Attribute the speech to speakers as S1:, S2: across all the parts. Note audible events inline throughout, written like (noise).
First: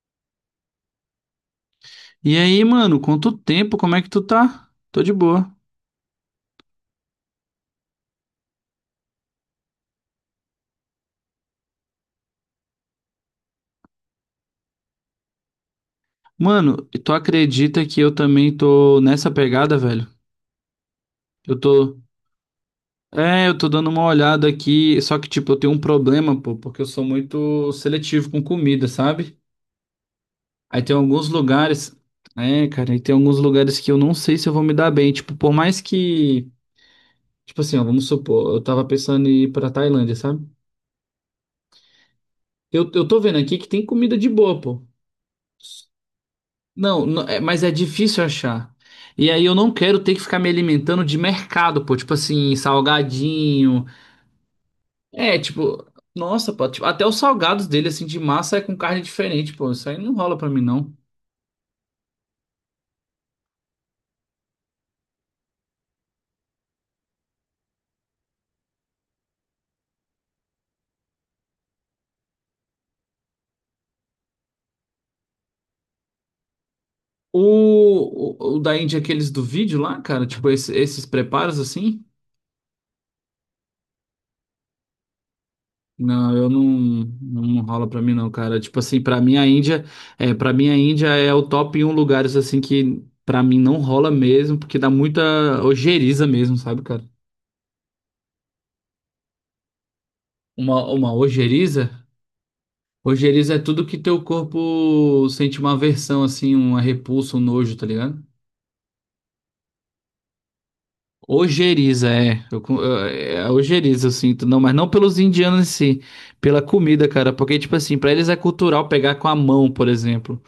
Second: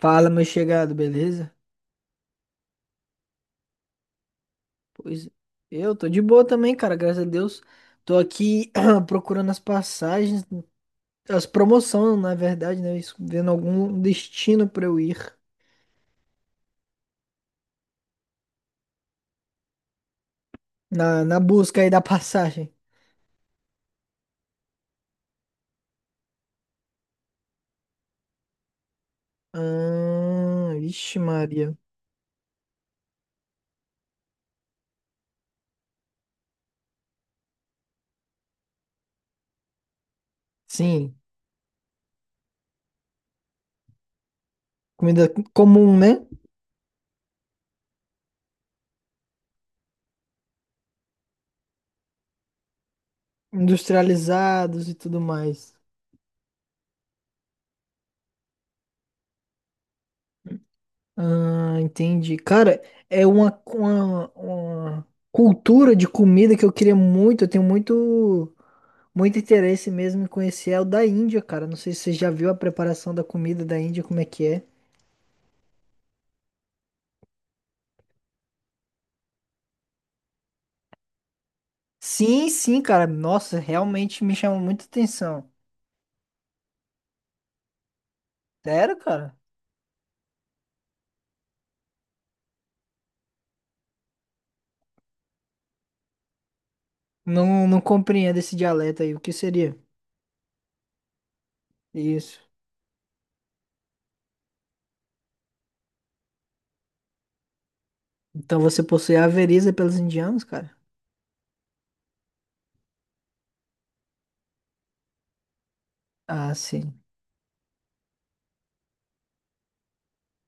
S1: Fala, meu chegado, beleza?
S2: E aí, mano, quanto tempo? Como é que tu tá? Tô de
S1: Pois
S2: boa.
S1: eu tô de boa também, cara, graças a Deus. Tô aqui (clears throat) procurando as passagens, as promoções, na verdade, né? Isso, vendo algum destino pra eu ir
S2: Mano, e tu acredita que eu também tô nessa pegada, velho?
S1: na
S2: Eu
S1: busca aí da
S2: tô.
S1: passagem.
S2: É, eu tô dando uma olhada aqui, só que, tipo, eu tenho um problema, pô, porque eu sou muito seletivo com comida, sabe?
S1: Ah,
S2: Aí tem
S1: vixe,
S2: alguns
S1: Maria.
S2: lugares. É, cara, aí tem alguns lugares que eu não sei se eu vou me dar bem. Tipo, por mais que. Tipo assim, ó, vamos supor, eu tava pensando em ir pra Tailândia, sabe?
S1: Sim,
S2: Eu tô vendo aqui que tem comida de boa, pô.
S1: comida comum, né?
S2: Não, mas é difícil achar. E aí eu não quero ter que ficar me alimentando de mercado, pô, tipo assim, salgadinho.
S1: Industrializados e tudo
S2: É,
S1: mais.
S2: tipo, nossa, pô, tipo, até os salgados dele, assim, de massa é com carne diferente, pô. Isso aí não rola pra mim, não.
S1: Ah, entendi. Cara, é uma cultura de comida que eu queria muito. Eu tenho muito. Muito interesse mesmo em conhecer é o da Índia, cara. Não sei se você já viu a preparação da comida da Índia, como é que é.
S2: O da Índia, aqueles do vídeo lá, cara, tipo, esses preparos assim.
S1: Sim, sim, cara. Nossa, realmente me chama muita atenção.
S2: Não, eu não rola pra mim não, cara. Tipo
S1: Sério,
S2: assim, pra
S1: cara?
S2: mim a Índia, é, para mim a Índia é o top 1 lugares assim que pra mim não rola mesmo, porque dá muita ojeriza mesmo, sabe, cara?
S1: Não, não compreendo esse dialeto aí. O que seria?
S2: Uma ojeriza?
S1: Isso.
S2: Ojeriza é tudo que teu corpo sente uma aversão, assim, uma repulsa, um nojo, tá ligado?
S1: Então você possui a veriza pelos indianos, cara?
S2: Ojeriza, é. É ojeriza, eu sinto. Não, mas não pelos indianos em si.
S1: Ah,
S2: Pela
S1: sim.
S2: comida, cara. Porque, tipo assim, pra eles é cultural pegar com a mão, por exemplo.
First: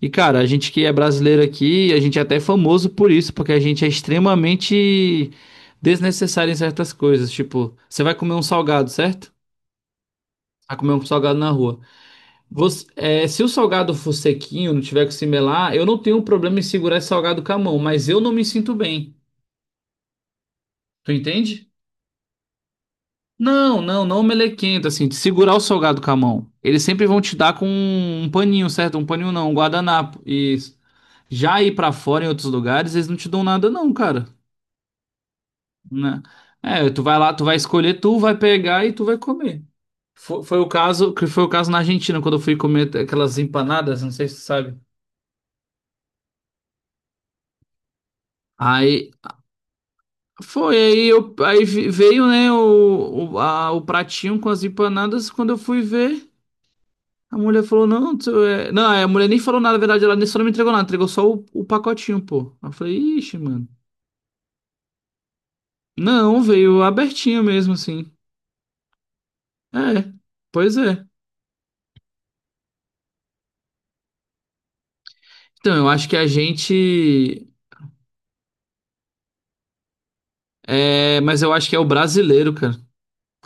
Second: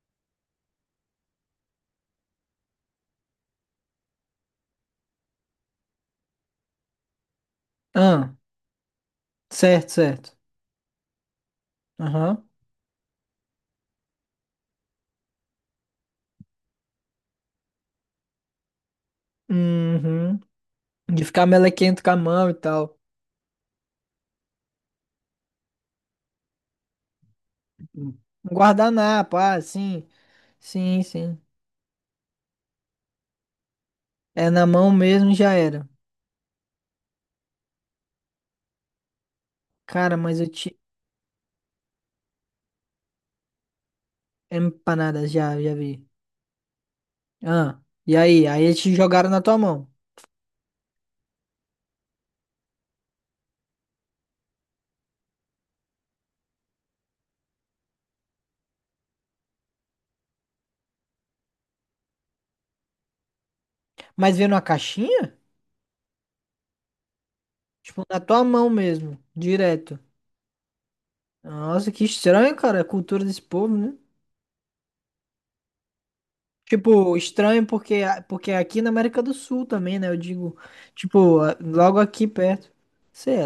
S2: E, cara, a gente que é brasileiro aqui, a gente é até famoso por isso, porque a gente é extremamente desnecessário em certas coisas. Tipo, você vai
S1: Ah,
S2: comer um salgado, certo?
S1: certo, certo.
S2: Vai comer um salgado na rua.
S1: Aham.
S2: Se o salgado for sequinho, não tiver que se melar, eu não tenho problema em segurar esse salgado com a mão, mas eu não me sinto bem.
S1: Uhum.
S2: Tu
S1: De ficar
S2: entende?
S1: melequento com a mão e tal.
S2: Não, não melequento, assim, de segurar o salgado com a mão. Eles sempre vão te dar com
S1: Um
S2: um paninho, certo? Um paninho
S1: guardanapo,
S2: não, um
S1: ah, sim.
S2: guardanapo. Isso.
S1: Sim, sim.
S2: Já ir pra fora em outros lugares, eles não te dão nada não, cara,
S1: É na mão mesmo e já era.
S2: né? É, tu vai lá, tu vai escolher, tu vai pegar e tu vai comer.
S1: Cara, mas
S2: Foi,
S1: eu,
S2: foi o
S1: te,
S2: caso, que foi o caso na Argentina, quando eu fui comer aquelas empanadas, não sei se tu sabe.
S1: Empanadas, já, já vi. Ah, e aí? Aí eles te
S2: Aí,
S1: jogaram na tua mão.
S2: Foi, aí, eu, aí vi- veio, né, o pratinho com as empanadas. Quando eu fui ver, a mulher falou, não, tu é... Não, a mulher nem falou nada, na verdade, ela nem só não me entregou nada, entregou só o pacotinho, pô. Aí eu falei, ixi, mano.
S1: Mas veio numa caixinha?
S2: Não, veio abertinho mesmo,
S1: Tipo,
S2: assim.
S1: na tua mão mesmo,
S2: É,
S1: direto.
S2: pois é.
S1: Nossa, que estranho, cara, a cultura desse povo, né?
S2: Então, eu acho que a
S1: Tipo,
S2: gente...
S1: estranho porque, porque aqui na América do Sul também, né? Eu digo,
S2: É,
S1: tipo,
S2: mas eu acho que é o
S1: logo aqui
S2: brasileiro,
S1: perto.
S2: cara.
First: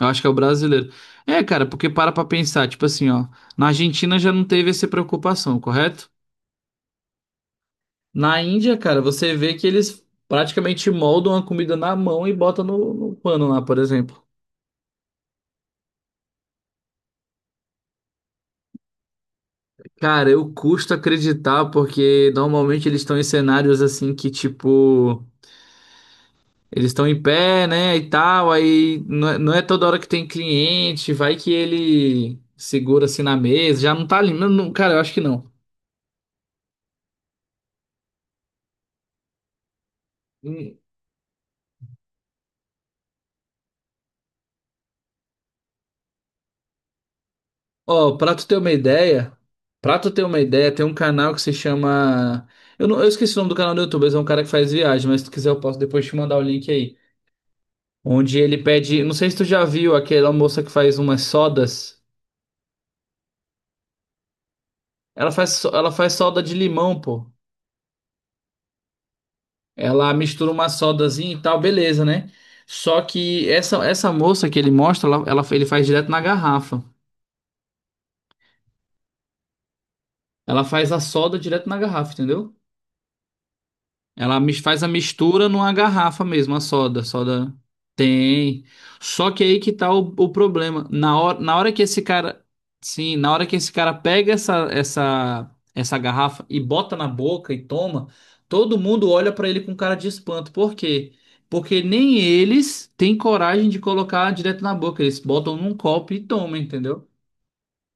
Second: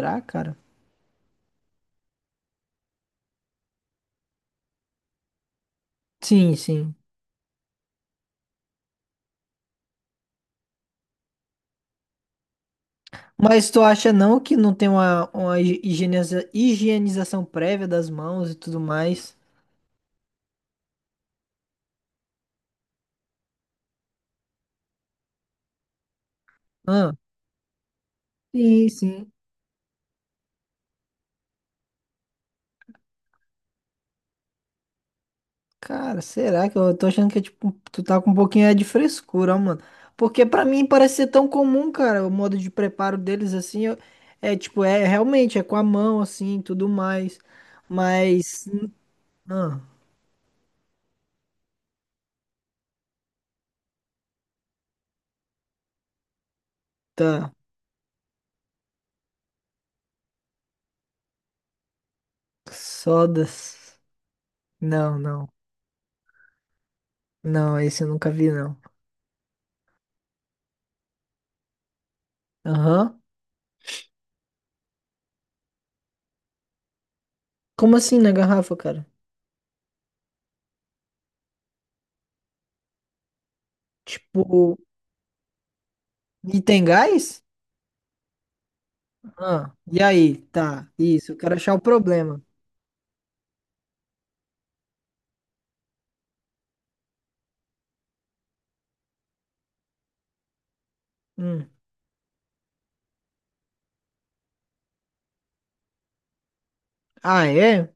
S2: Eu acho que é o
S1: cara?
S2: brasileiro. É, cara, porque para pra pensar, tipo assim, ó. Na Argentina já não teve essa preocupação, correto?
S1: Sim, sim.
S2: Na Índia, cara, você vê que eles praticamente moldam a comida na mão e botam no pano lá,
S1: Mas
S2: por
S1: tu acha
S2: exemplo.
S1: não que não tem uma, uma higienização prévia das mãos e tudo mais?
S2: Cara, eu custo acreditar porque normalmente eles estão em cenários assim que, tipo, eles estão
S1: Ah,
S2: em pé, né, e tal,
S1: sim,
S2: aí
S1: sim.
S2: não é toda hora que tem cliente, vai que ele segura assim na mesa, já não tá ali. Não, não, cara, eu acho que não.
S1: Cara, será que eu tô achando que é tipo, tu tá com um pouquinho é de frescura, ó, mano. Porque pra mim parece ser tão comum, cara, o modo de preparo deles assim, é tipo, é realmente é com a mão assim, tudo mais.
S2: Ó,
S1: Mas ah,
S2: pra tu ter uma ideia, tem um canal que se chama. Não, eu esqueci o nome do canal do YouTube, mas é um cara que faz viagem, mas se tu quiser eu posso depois te mandar o link aí.
S1: tá.
S2: Onde ele pede. Não sei se tu já viu aquela moça que faz umas sodas.
S1: Sodas. Não,
S2: Ela
S1: não.
S2: faz, so- ela faz soda de limão, pô.
S1: Não, esse eu nunca vi não.
S2: Ela mistura uma sodazinha e tal, beleza, né? Só
S1: Aham.
S2: que essa moça que ele mostra, ele faz direto na garrafa.
S1: Como assim na garrafa, cara?
S2: Ela faz a soda direto na garrafa, entendeu? Ela
S1: Tipo,
S2: faz a mistura numa garrafa mesmo,
S1: e
S2: a
S1: tem
S2: soda. A
S1: gás?
S2: soda tem. Só que aí
S1: Ah,
S2: que tá
S1: e
S2: o
S1: aí?
S2: problema.
S1: Tá.
S2: Na
S1: Isso, eu
S2: hora,
S1: quero
S2: na hora
S1: achar o
S2: que esse
S1: problema.
S2: cara. Sim, na hora que esse cara pega essa garrafa e bota na boca e toma, todo mundo olha pra ele com cara de espanto. Por quê?
S1: Hum.
S2: Porque nem eles têm coragem de colocar direto na boca. Eles botam num copo e tomam, entendeu?
S1: Ah, é?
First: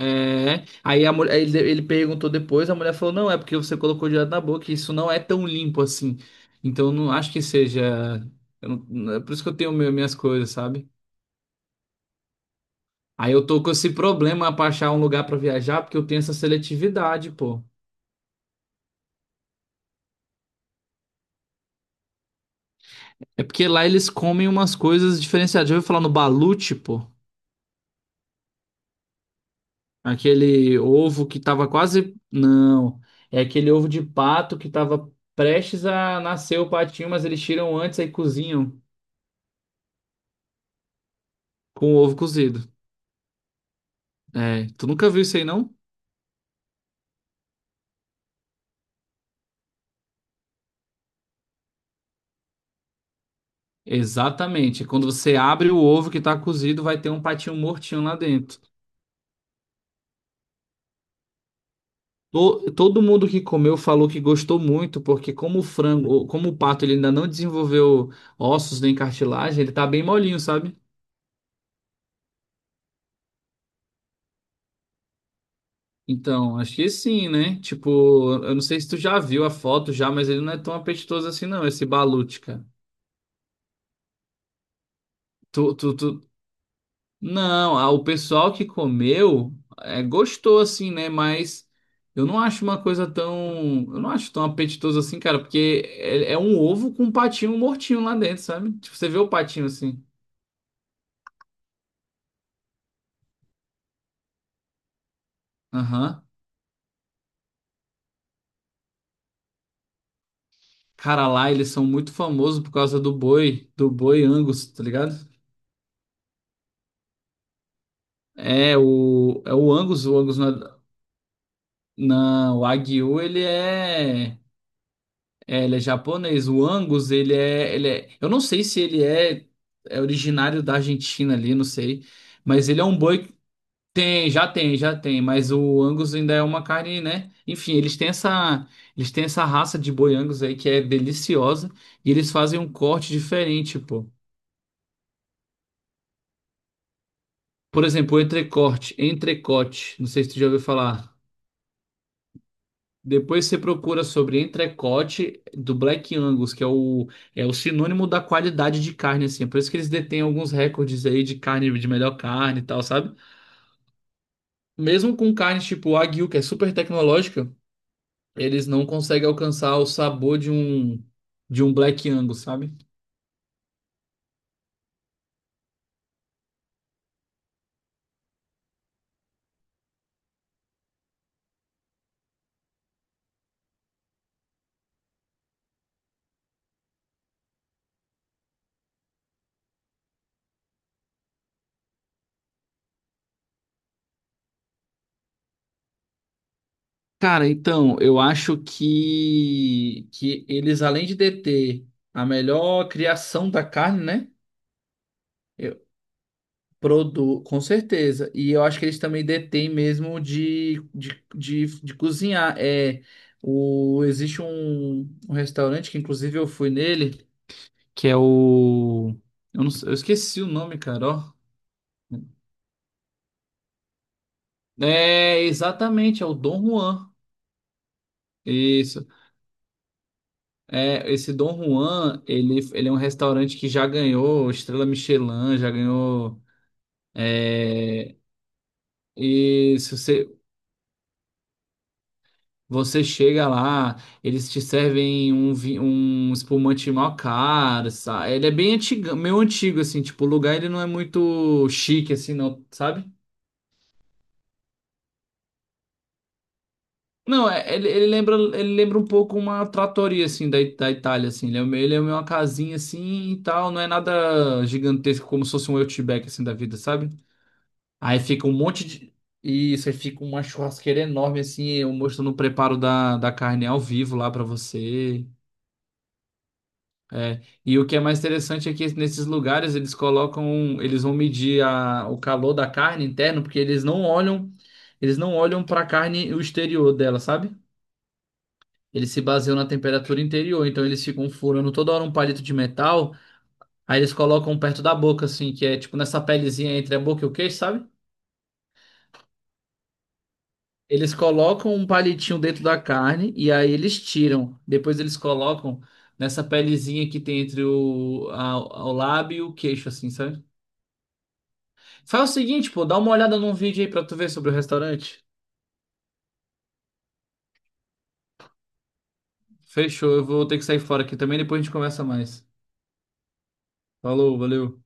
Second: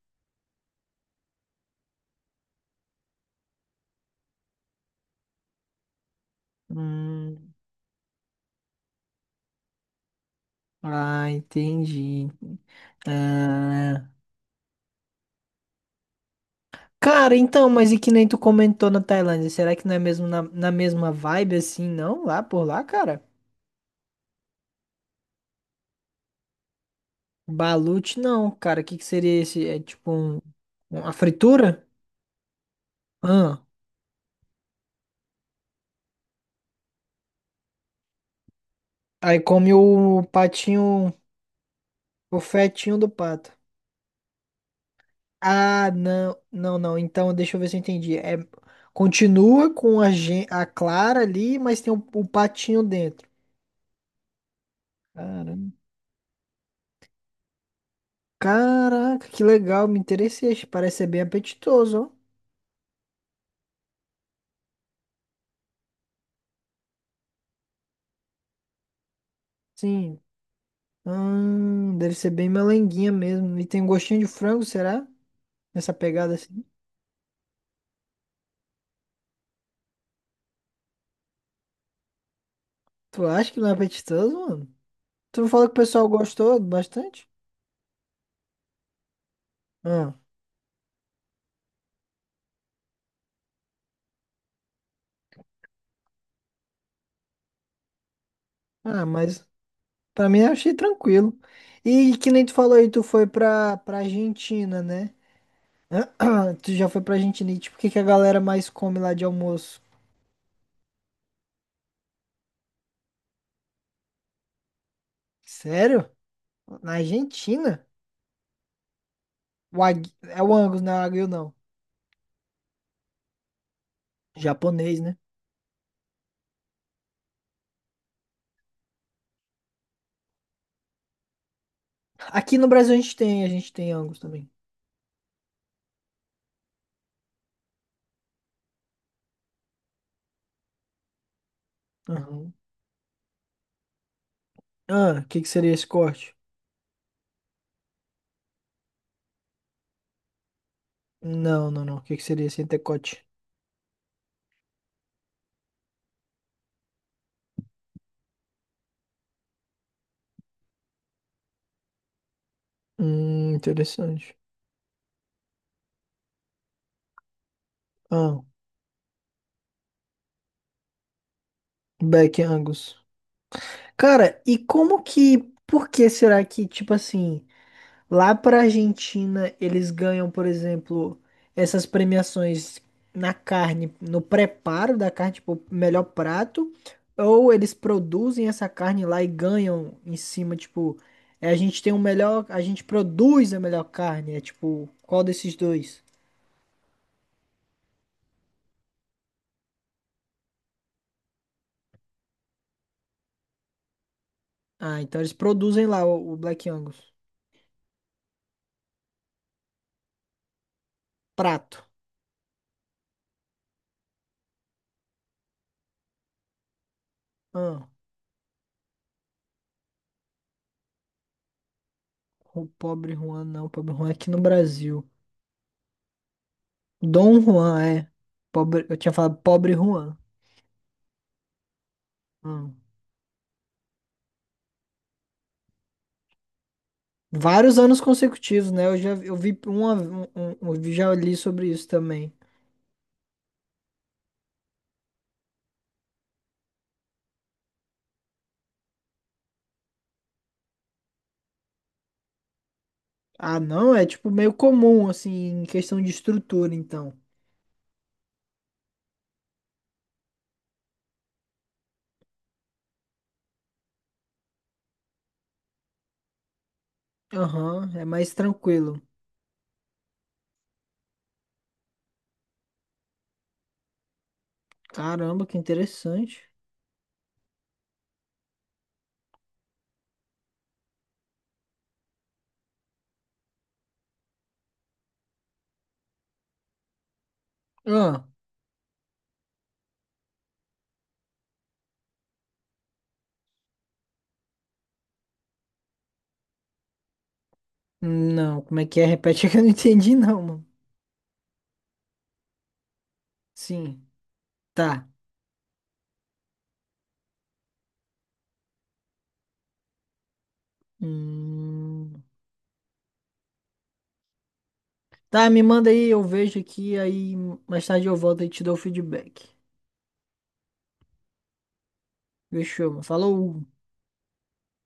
S2: É. Aí a mulher, ele perguntou depois, a mulher falou, não, é porque você colocou direto na boca, e isso não é tão limpo assim. Então eu não acho que
S1: Hum.
S2: seja. Eu não- é por isso que eu tenho minhas coisas, sabe?
S1: Ah, entendi.
S2: Aí eu tô com esse
S1: Ah,
S2: problema pra achar um lugar pra viajar, porque eu tenho essa seletividade,
S1: cara,
S2: pô.
S1: então, mas e que nem tu comentou na Tailândia, será que não é mesmo na mesma vibe assim, não? Lá por lá, cara?
S2: É porque lá eles comem umas coisas diferenciadas. Já ouviu falar no balut, pô?
S1: Balut não, cara. O que que seria esse? É tipo um,
S2: Aquele
S1: uma
S2: ovo que tava
S1: fritura?
S2: quase. Não. É
S1: Ah,
S2: aquele ovo de pato que tava prestes a nascer o patinho, mas eles tiram antes aí cozinham
S1: aí come o patinho,
S2: com o ovo
S1: o
S2: cozido.
S1: fetinho do pato.
S2: É, tu nunca viu isso aí, não?
S1: Ah, não, não, não. Então, deixa eu ver se eu entendi. É, continua com a clara ali, mas tem o patinho dentro.
S2: Exatamente. Quando você abre o ovo que tá cozido, vai ter um patinho mortinho lá dentro.
S1: Caraca, que legal, me interessei. Acho que Parece ser bem apetitoso, ó.
S2: Todo mundo que comeu falou que gostou muito, porque como o frango, como o pato, ele ainda não desenvolveu ossos nem cartilagem, ele tá bem
S1: Sim.
S2: molinho, sabe?
S1: Deve ser bem melenguinha mesmo. E tem um gostinho de frango, será? Nessa pegada
S2: Então,
S1: assim.
S2: acho que sim, né? Tipo, eu não sei se tu já viu a foto já, mas ele não é tão apetitoso assim, não, esse balute, cara.
S1: Tu acha que não é apetitoso, mano? Tu não falou que
S2: Tu,
S1: o
S2: tu, tu,
S1: pessoal gostou bastante?
S2: Não, ah, o pessoal que comeu
S1: Ah,
S2: gostou assim, né? Mas eu não acho uma coisa tão. Eu não acho tão apetitoso assim, cara, porque é um ovo com um patinho mortinho lá dentro, sabe? Tipo, você vê o
S1: mas
S2: patinho assim.
S1: pra mim eu achei tranquilo. E que nem tu falou aí, tu foi pra Argentina, né?
S2: Aham.
S1: (clears throat) Tu já foi pra Argentina e tipo, o que que a galera mais come lá de almoço?
S2: Cara, lá eles são muito famosos por causa do boi, Angus, tá ligado?
S1: Sério? Na Argentina?
S2: É o Angus, o Angus
S1: É o Angus, não é o Wagyu, não.
S2: o Wagyu, ele é.
S1: Japonês, né?
S2: É, ele é japonês. O Angus, ele é. Eu não sei se ele é originário da Argentina ali, não sei.
S1: Aqui no
S2: Mas ele é
S1: Brasil
S2: um boi.
S1: a gente tem Angus
S2: Tem, já
S1: também.
S2: tem, já tem. Mas o Angus ainda é uma carne, né? Enfim, eles têm essa raça de boi Angus aí que é deliciosa. E eles
S1: Aham.
S2: fazem um corte diferente, pô.
S1: Ah, o que que seria esse corte?
S2: Por exemplo, o entrecote. Não sei se tu já ouviu falar.
S1: Não, não, não. O que que seria esse antecote?
S2: Depois você procura sobre entrecote do Black Angus, que é o sinônimo da qualidade de carne, assim. É, por isso que eles detêm alguns recordes aí de carne, de melhor carne e tal, sabe?
S1: Interessante.
S2: Mesmo com carnes tipo Wagyu, que é super tecnológica,
S1: Ah,
S2: eles não conseguem alcançar o sabor de um Black
S1: Beck
S2: Angus, sabe?
S1: Angus. Cara, e como que. Por que será que, tipo assim. Lá para Argentina, eles ganham, por exemplo, essas premiações na carne, no preparo da carne, tipo, melhor prato, ou eles produzem essa carne lá e ganham em cima, tipo, é, a gente tem o melhor, a gente produz a melhor carne, é tipo, qual desses dois?
S2: Cara, então, eu acho que eles, além de deter a melhor criação da carne, né?
S1: Ah, então eles produzem lá o Black Angus.
S2: Com certeza. E eu acho que eles também detêm mesmo
S1: Prato.
S2: de cozinhar. Existe um restaurante que, inclusive, eu fui nele,
S1: Ah,
S2: que é o. Eu, não sei- Eu esqueci o nome, cara. Ó.
S1: o pobre Juan, não, o pobre Juan é aqui no Brasil.
S2: É, exatamente, é o Dom Juan.
S1: Dom Juan, é. Pobre, eu
S2: Isso.
S1: tinha falado pobre Juan.
S2: É, esse Dom Juan,
S1: Ah.
S2: ele é um restaurante que já ganhou Estrela Michelin, já ganhou.
S1: Vários anos
S2: É,
S1: consecutivos, né? Eu já eu vi uma,
S2: isso.
S1: um- eu já li sobre isso também.
S2: Você chega lá, eles te servem um espumante mó caro, sabe? Ele é bem antigo, meio antigo, assim, tipo, o lugar ele não é muito chique, assim, não, sabe?
S1: Ah, não, é tipo meio comum, assim, em questão de estrutura, então.
S2: Não, ele lembra um pouco uma trattoria, assim, da Itália, assim. Ele é meio uma casinha, assim, e tal. Não é nada gigantesco, como se fosse um Outback, assim, da vida, sabe?
S1: Aham, é
S2: Aí
S1: mais
S2: fica um monte
S1: tranquilo.
S2: de... Isso, aí fica uma churrasqueira enorme, assim, eu mostrando o preparo da carne ao vivo lá pra você.
S1: Caramba, que interessante.
S2: É, e o que é mais interessante é que nesses lugares eles colocam, um, eles vão medir o calor da carne interno, porque eles não olham para a carne o exterior dela, sabe?
S1: Ah,
S2: Eles se baseiam na temperatura interior, então eles ficam furando toda hora um palito de metal, aí eles colocam perto da boca, assim, que é tipo nessa pelezinha entre a boca e o queixo, sabe?
S1: não, como é que é? Repete (laughs) que eu não entendi, não, mano.
S2: Eles colocam um palitinho dentro da carne e aí eles
S1: Sim,
S2: tiram. Depois
S1: tá.
S2: eles colocam nessa pelezinha que tem entre o lábio e o queixo, assim, sabe?
S1: Hum,
S2: Faz o seguinte, pô, dá uma olhada num vídeo aí pra tu ver sobre o restaurante.
S1: tá, me manda aí, eu vejo aqui, aí mais tarde eu volto e te dou o feedback.
S2: Fechou, eu vou ter que sair fora aqui também, depois a gente conversa mais.
S1: Fechou, mano. Falou!
S2: Falou, valeu.